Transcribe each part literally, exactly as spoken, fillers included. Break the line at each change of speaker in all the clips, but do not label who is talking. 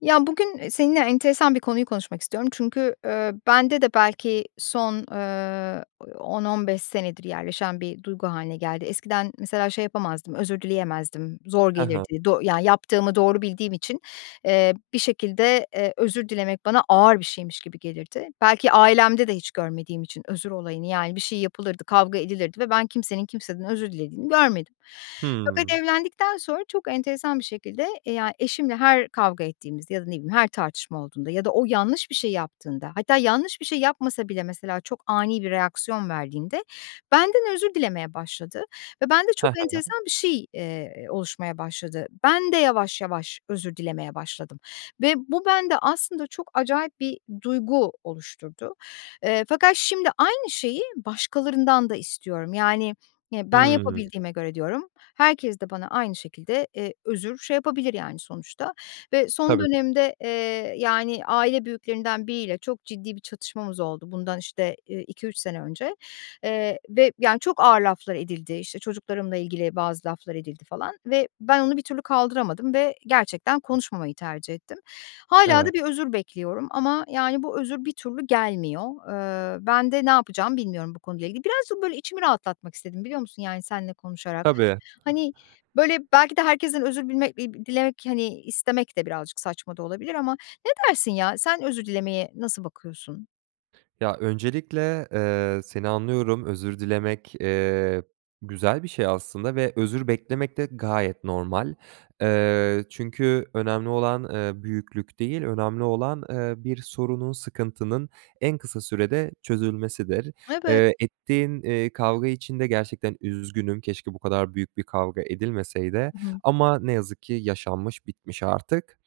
Ya, bugün, eee, seninle enteresan bir konuyu konuşmak istiyorum. Çünkü, ııı, bende de belki son, ııı, on on beş senedir yerleşen bir duygu hâline geldi. Eskiden mesela şey yapamazdım, özür dileyemezdim, zor
He he.
gelirdi, doğ Yani yaptığımı doğru bildiğim için, eee, bir şekilde, eee, özür dilemek bana ağır bir şeymiş gibi gelirdi. Belki ailemde de hiç görmediğim için özür olayını. Yani, bir şey yapılırdı, kavga edilirdi ve ben kimsenin kimseden özür dilediğini görmedim. Fakat
Hımm.
evlendikten sonra çok enteresan bir şekilde, eee, ya, eşimle her kavga ettiğimizde ya da ne bileyim her tartışma olduğunda ya da o yanlış bir şey yaptığında hatta yanlış bir şey yapmasa bile mesela çok ani bir reaksiyon verdiğinde benden özür dilemeye başladı ve bende
He
çok
he.
enteresan bir şey, eee, oluşmaya başladı. Ben de yavaş yavaş özür dilemeye başladım ve bu bende aslında çok acayip bir duygu oluşturdu. Eee, fakat şimdi aynı şeyi başkalarından da istiyorum. Yani, y "Ben
Hıı.
yapabildiğime göre" diyorum, "herkes de bana aynı şekilde, eee, özür şey yapabilir." yani sonuçta. Ve son
Tabii.
dönemde, eee, yani aile büyüklerinden biriyle çok ciddi bir çatışmamız oldu bundan, işte, eee, iki üç sene önce. Eee, ve yani çok ağır laflar edildi. İşte, çocuklarımla ilgili bazı laflar edildi falan ve ben onu bir türlü kaldıramadım ve gerçekten konuşmamayı tercih ettim. Hâlâ da
Evet.
bir özür bekliyorum ama, yani, bu özür bir türlü gelmiyor. Iıı, ben de ne yapacağımı bilmiyorum bu konuyla ilgili. Birazcık böyle içimi rahatlatmak istedim biliyor musun yani seninle konuşarak?
Tabii.
Hani, böyle, belki de herkesten özür bilme iii, dilemek, hani istemek de birazcık saçma da olabilir ama ne dersin ya? Sen özür dilemeye nasıl bakıyorsun?
Ya, öncelikle, eee, seni anlıyorum. Özür dilemek, eee, güzel bir şey aslında ve özür beklemek de gayet normal. Eee, çünkü önemli olan, eee, büyüklük değil, önemli olan, eee, bir sorunun, sıkıntının en kısa sürede çözülmesidir.
Evet.
Eee, ettiğin, eee, kavga için de gerçekten üzgünüm, keşke bu kadar büyük bir kavga edilmeseydi
I hı.
ama ne yazık ki yaşanmış, bitmiş artık.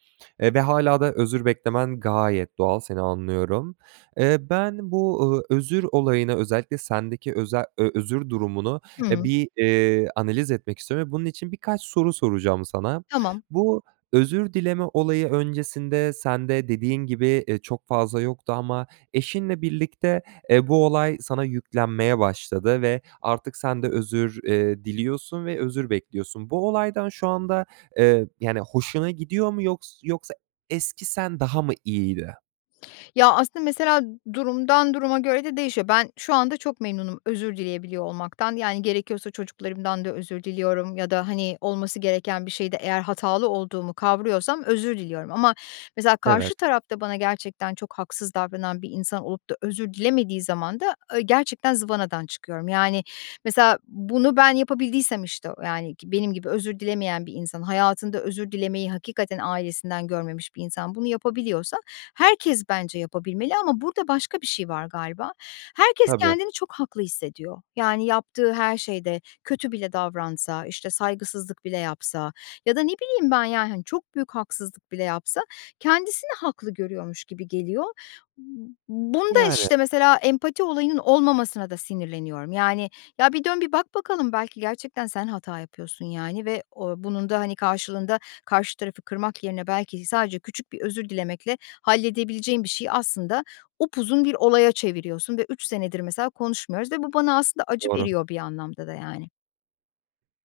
Eee, ve hâlâ da özür beklemen gayet doğal seni anlıyorum. Eee, ben bu, ııı, özür olayına özellikle sendeki öze ö özür durumunu, eee,
Hıı.
bir, eee, analiz etmek istiyorum ve bunun için birkaç soru soracağım sana.
Tamam.
Bu özür dileme olayı öncesinde sende dediğin gibi, eee, çok fazla yoktu ama eşinle birlikte, eee, bu olay sana yüklenmeye başladı ve artık sen de özür, eee, diliyorsun ve özür bekliyorsun. Bu olaydan şu anda eee, yani, hoşuna gidiyor mu yoks yoksa eski sen daha mı iyiydi?
Ya, aslında mesela durumdan duruma göre de değişiyor. Ben şu anda çok memnunum özür dileyebiliyor olmaktan yani gerekiyorsa çocuklarımdan da özür diliyorum ya da, hani, olması gereken bir şeyde eğer hatalı olduğumu kavrıyorsam özür diliyorum ama mesela karşı
Evet.
tarafta bana gerçekten çok haksız davranan bir insan olup da özür dilemediği zaman da, ııı, gerçekten zıvanadan çıkıyorum. Yani, mesela, bunu ben yapabildiysem, işte, o yani ki benim gibi özür dilemeyen bir insan, hayatında özür dilemeyi hakikaten ailesinden görmemiş bir insan bunu yapabiliyorsa herkes bence yapabilmeli ama burada başka bir şey var galiba. Herkes
Tabii.
kendini çok haklı hissediyor. Yani yaptığı her şeyde kötü bile davransa, işte, saygısızlık bile yapsa ya da ne bileyim ben, yani, hani, çok büyük haksızlık bile yapsa kendisini haklı görüyormuş gibi geliyor. Bunda
Yani.
işte mesela empati olayının olmamasına da sinirleniyorum. Yani, ya, bir dön bir bak bakalım belki gerçekten sen hata yapıyorsun, yani, ve, o bunun da, hani, karşılığında karşı tarafı kırmak yerine belki sadece küçük bir özür dilemekle halledebileceğin bir şeyi aslında upuzun bir olaya çeviriyorsun ve üç senedir mesela konuşmuyoruz ve bu bana aslında acı
Doğru.
veriyor bir anlamda da, yani.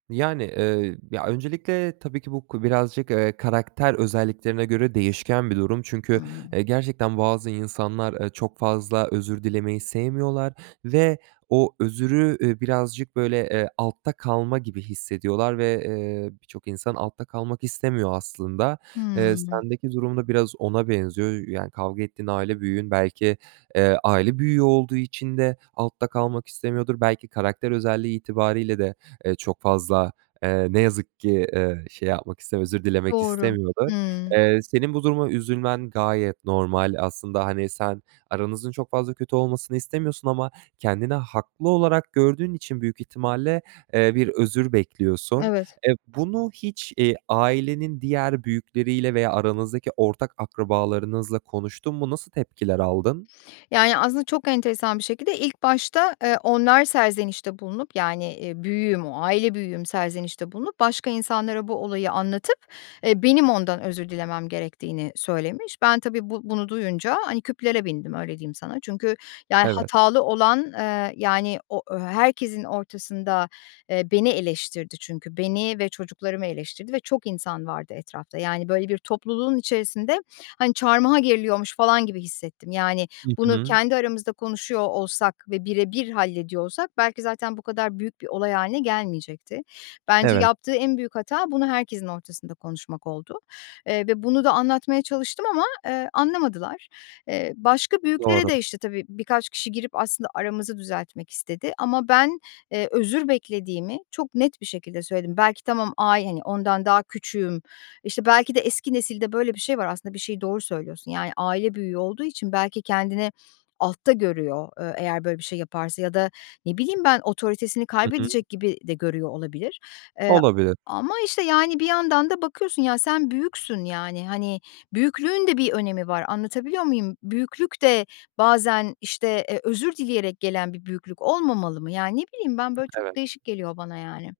Yani, eee, ya, öncelikle tabii ki bu ko birazcık, eee, karakter özelliklerine göre değişken bir durum
Hı
çünkü,
hı.
eee, gerçekten bazı insanlar, eee, çok fazla özür dilemeyi sevmiyorlar ve o özrü, ııı, birazcık böyle, eee, altta kalma gibi hissediyorlar ve, eee, birçok insan altta kalmak istemiyor aslında. Eee,
Hımm.
sendeki durum da biraz ona benziyor. Yö yani kavga ettiğin aile büyüğün belki, eee, aile büyüğü olduğu için de altta kalmak istemiyordur, belki karakter özelliği itibariyle de, eee, çok fazla, eee, ne yazık ki, eee, şey yapmak istemiyor özür dilemek
Doğru.
istemiyordur.
Hımm.
Eee, senin bu duruma üzülmen gayet normal, aslında, hani, sen aranızın çok fazla kötü olmasını istemiyorsun ama kendini haklı olarak gördüğün için büyük ihtimalle, eee, bir özür bekliyorsun.
Evet.
Eee, bunu hiç, eee, ailenin diğer büyükleriyle veya aranızdaki ortak akrabalarınızla konuştun mu? Nasıl tepkiler aldın?
Yani, aslında çok enteresan bir şekilde ilk başta, eee, onlar serzenişte bulunup yani, eee, büyüğüm o aile büyüğüm serzenişte bulunup başka insanlara bu olayı anlatıp, eee, benim ondan özür dilemem gerektiğini söylemiş. Ben tabii, bu bunu duyunca, hani, küplere bindim, öyle diyeyim sana. Çünkü yani
Evet.
hatalı olan, eee, yani o ö herkesin ortasında, eee, beni eleştirdi çünkü. Beni ve çocuklarımı eleştirdi ve çok insan vardı etrafta yani, böyle, bir topluluğun içerisinde, hani, çarmıha geriliyormuş falan gibi hissettim. Yani
Hı
bunu
hı.
kendi aramızda konuşuyor olsak ve bire bir hallediyor olsak belki zaten bu kadar büyük bir olay hâline gelmeyecekti. Bence
Evet.
yaptığı en büyük hata bunu herkesin ortasında konuşmak oldu. Eee, ve bunu da anlatmaya çalıştım ama, eee, anlamadılar. Eee, başka büyüklere
Doğru.
de, işte, tabii, birkaç kişi girip aslında aramızı düzeltmek istedi ama ben, eee, özür beklediğimi çok net bir şekilde söyledim. Belki tamam ay hani, ondan daha küçüğüm, işte, belki de eski nesilde böyle bir şey var aslında, bir şeyi Doğru söylüyorsun yani aile büyüğü olduğu için belki kendini altta görüyor, eee, eğer böyle bir şey yaparsa ya da ne bileyim ben otoritesini
Hı hı.
kaybedecek gibi de görüyor olabilir. Eee,
Olabilir.
ama, işte, yani, bir yandan da bakıyorsun, ya, sen büyüksün, yani, hani, büyüklüğün de bir önemi var anlatabiliyor muyum? Büyüklük de bazen, işte, eee, özür dileyerek gelen bir büyüklük olmamalı mı? Yani, ne bileyim ben, böyle çok
Evet.
değişik geliyor bana yani.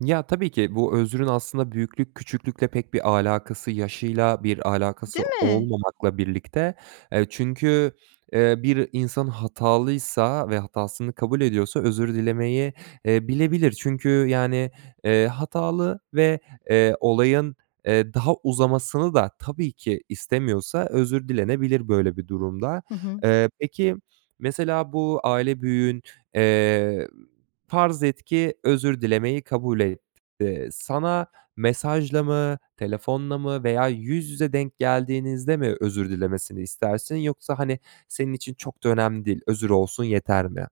Ya, tabii ki bu özrün aslında büyüklük küçüklükle pek bir alakası, yaşıyla bir
Değil
alakası
mi?
olmamakla birlikte Eee, çünkü, eee, bir insan hatalıysa ve hatasını kabul ediyorsa özür dilemeyi, eee, bilebilir. Çünkü, yani, eee, hatalı ve, eee, olayın, eee, daha uzamasını da tabii ki istemiyorsa özür dilenebilir böyle bir durumda.
Hı hı.
Eee, peki mesela bu aile büyüğün, eee, farz et ki özür dilemeyi kabul etti. Sana mesajla mı, telefonla mı veya yüz yüze denk geldiğinizde mi özür dilemesini istersin? Yoksa, hani, senin için çok da önemli değil, özür olsun yeter mi?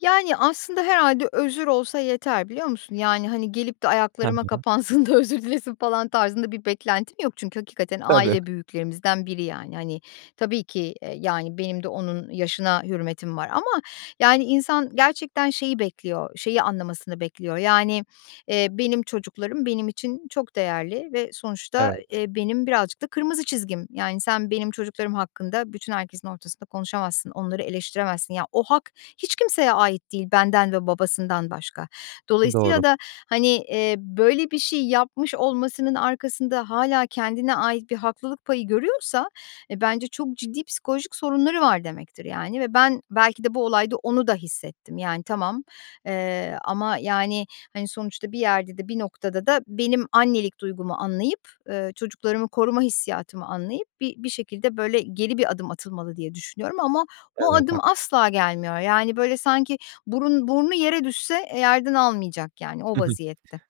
Yani aslında herhâlde özür olsa yeter biliyor musun? Yani, hani, gelip de
He
ayaklarıma
he.
kapansın da özür dilesin falan tarzında bir beklentim yok. Çünkü hakikaten
Tabii.
aile büyüklerimizden biri. Yani, hani, tabii ki, eee, yani benim de onun yaşına hürmetim var ama. Yani insan gerçekten şeyi bekliyor, şeyi anlamasını bekliyor. Yani, eee, benim çocuklarım benim için çok değerli ve sonuçta,
Evet.
eee, benim birazcık da kırmızı çizgim. Yani sen benim çocuklarım hakkında bütün herkesin ortasında konuşamazsın, onları eleştiremezsin. Ya, o hak hiç kimseye ait değil, benden ve babasından başka.
Doğru.
Dolayısıyla da, hani, eee, böyle bir şey yapmış olmasının arkasında hâlâ kendine ait bir haklılık payı görüyorsa, e, bence çok ciddi psikolojik sorunları var demektir, yani ve ben belki de bu olayda onu da hissettim. Yani tamam, eee, ama, yani, hani, sonuçta bir yerde de bir noktada da benim annelik duygumu anlayıp, ııı, çocuklarımı koruma hissiyatımı anlayıp bir bir şekilde, böyle, geri bir adım atılmalı, diye düşünüyorum ama o
Evet.
adım
Haklıs
asla gelmiyor. Yani, böyle, sanki burun, burnu yere düşse, e, yerden almayacak yani o
Hı hı.
vaziyette.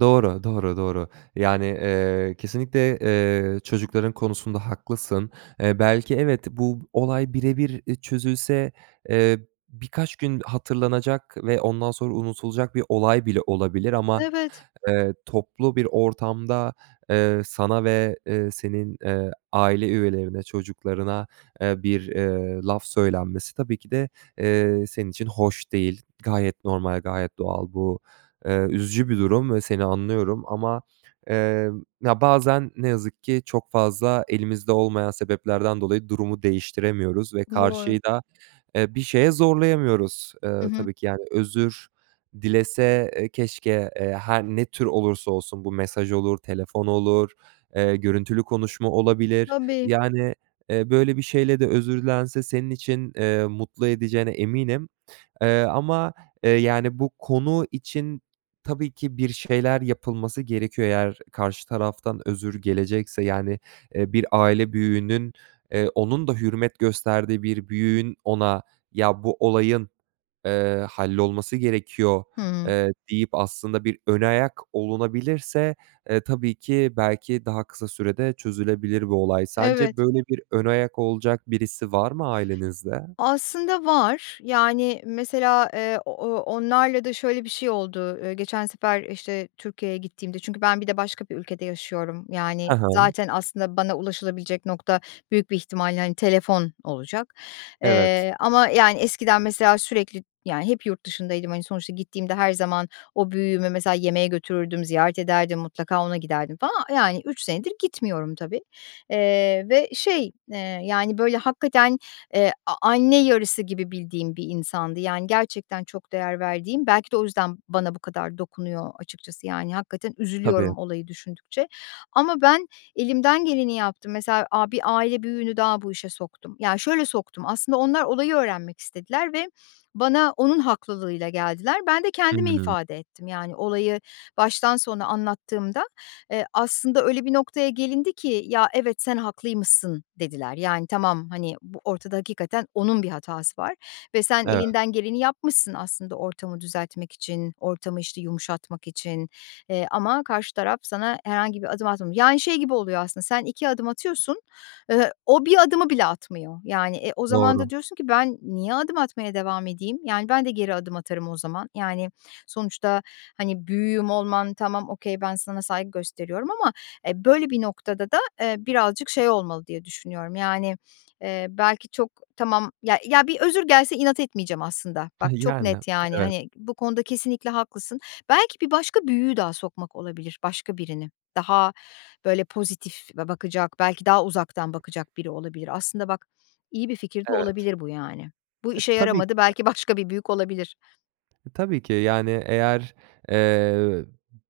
Doğru, doğru, doğru. Yani, eee, kesinlikle, eee, çocukların konusunda haklısın. Eee, belki evet, bu olay birebir e, çözülse, eee, birkaç gün hatırlanacak ve ondan sonra unutulacak bir olay bile olabilir. Ama,
Evet.
eee, toplu bir ortamda, eee, sana ve, eee, senin, eee, aile üyelerine, çocuklarına, eee, bir, ııı, laf söylenmesi tabii ki de, eee, senin için hoş değil. Gayet normal, gayet doğal. Bu, eee, üzücü bir durum ve seni anlıyorum ama, eee, ya, bazen ne yazık ki çok fazla elimizde olmayan sebeplerden dolayı durumu değiştiremiyoruz ve
Doğru.
karşıyı da, eee, bir şeye zorlayamıyoruz.
Hı
Iıı,
hı.
tabii ki, yani özür dilese, eee, keşke, eee, her ne tür olursa olsun bu mesaj olur, telefon olur, eee, görüntülü konuşma olabilir.
Tabii.
Yani, eee, böyle bir şeyle de özür dilense senin için, eee, mutlu edeceğine eminim. Eee, ama, eee, yani bu konu için tabii ki bir şeyler yapılması gerekiyor. Eğer karşı taraftan özür gelecekse, yani, eee, bir aile büyüğünün, eee, onun da hürmet gösterdiği bir büyüğün ona, "Ya, bu olayın, eee, hallolması gerekiyor."
Hıı.
eee, deyip aslında bir ön ayak olunabilirse, eee, tabii ki belki daha kısa sürede çözülebilir bu olay. Sence
Evet.
böyle bir ön ayak olacak birisi var mı ailenizde?
Aslında var. Yani mesela, eee, o o onlarla da şöyle bir şey oldu. Eee, geçen sefer, işte, Türkiye'ye gittiğimde Çünkü ben bir de başka bir ülkede yaşıyorum, yani
He he.
zaten aslında bana ulaşılabilecek nokta büyük bir ihtimalle, hani, telefon olacak.
Evet.
Eee, ama yani eskiden mesela sürekli Yani hep yurt dışındaydım, hani sonuçta gittiğimde her zaman o büyüğümü mesela yemeğe götürürdüm, ziyaret ederdim, mutlaka ona giderdim falan. Yani üç senedir gitmiyorum tabii. Eee, ve şey, eee, yani böyle hakikaten, eee, a anne yarısı gibi bildiğim bir insandı. Yani gerçekten çok değer verdiğim. Belki de o yüzden bana bu kadar dokunuyor açıkçası yani hakikaten
Tabii.
üzülüyorum olayı düşündükçe. Ama ben elimden geleni yaptım. Mesela, aaa, bir aile büyüğünü daha bu işe soktum. Ya, şöyle soktum. Aslında onlar olayı öğrenmek istediler ve bana onun haklılığıyla geldiler. Ben de
Hı
kendimi
hı.
ifade ettim yani olayı baştan sona anlattığımda, eee, aslında öyle bir noktaya gelindi ki, "Ya, evet, sen haklıymışsın." dediler. Yani tamam, hani, bu ortada hakikaten onun bir hatası var ve sen
Evet.
elinden geleni yapmışsın aslında ortamı düzeltmek için ortamı, işte, yumuşatmak için, eee, ama karşı taraf sana herhangi bir adım atmamı Yani şey gibi oluyor aslında sen iki adım atıyorsun, ııı, o bir adımı bile atmıyor. Yani e, o zaman
Doğru.
da diyorsun ki, "Ben niye adım atmaya devam edeyim?" Yani, ben de geri adım atarım o zaman. Yani sonuçta, hani, büyüğüm olman tamam, okay. Ben sana saygı gösteriyorum ama e, böyle bir noktada da, eee, birazcık şey olmalı, diye düşünüyorum. Yani, eee, belki çok tamam Ya ya bir özür gelse inat etmeyeceğim aslında. Bak, çok
Yani.
net, yani,
Evet.
hani bu konuda kesinlikle haklısın. Belki bir başka büyüğü daha sokmak olabilir, başka birini. Daha böyle pozitif ba bakacak, belki daha uzaktan bakacak biri olabilir. Aslında bak iyi bir fikir de
Evet.
olabilir bu yani. Bu
E,
işe
tabii
yaramadı,
ki.
belki başka bir büyük olabilir.
E, tabii ki. Yani eğer, eee, b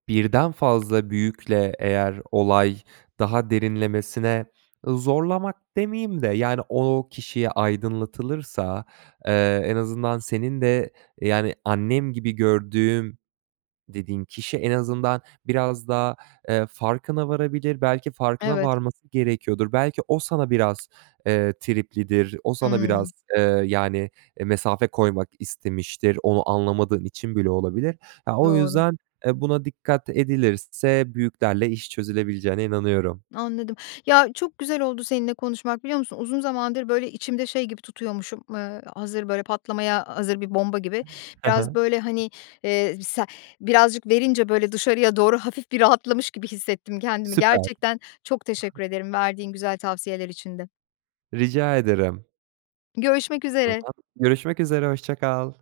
birden fazla büyükle eğer olay daha derinlemesine Iıı, zorlamak demeyeyim de yani o kişiye aydınlatılırsa, eee, en azından senin de yani, "Annem gibi gördüğüm." dediğin kişi en azından biraz da, eee, farkına varabilir. Belki farkına
Evet.
varması gerekiyordur, belki o sana biraz, eee, triplidir. O sana biraz,
Hımm.
eee, yani, e, mesafe koymak istemiştir, onu anlamadığın için bile olabilir. A, o
Doğru.
yüzden e, buna dikkat edilirse büyüklerle iş çözülebileceğine inanıyorum.
Anladım. Ya, çok güzel oldu seninle konuşmak biliyor musun? Uzun zamandır, böyle, içimde şey gibi tutuyormuşum. Iıı, hazır, böyle patlamaya hazır bir bomba gibi,
He he.
biraz, böyle, hani, eee, b se birazcık verince böyle dışarıya doğru, hafif bir rahatlamış gibi hissettim kendimi.
Süper.
Gerçekten çok teşekkür ederim, verdiğin güzel tavsiyeler için de.
Rica ederim.
Görüşmek
O
üzere.
zaman. Görüşmek üzere. Hoşça kal.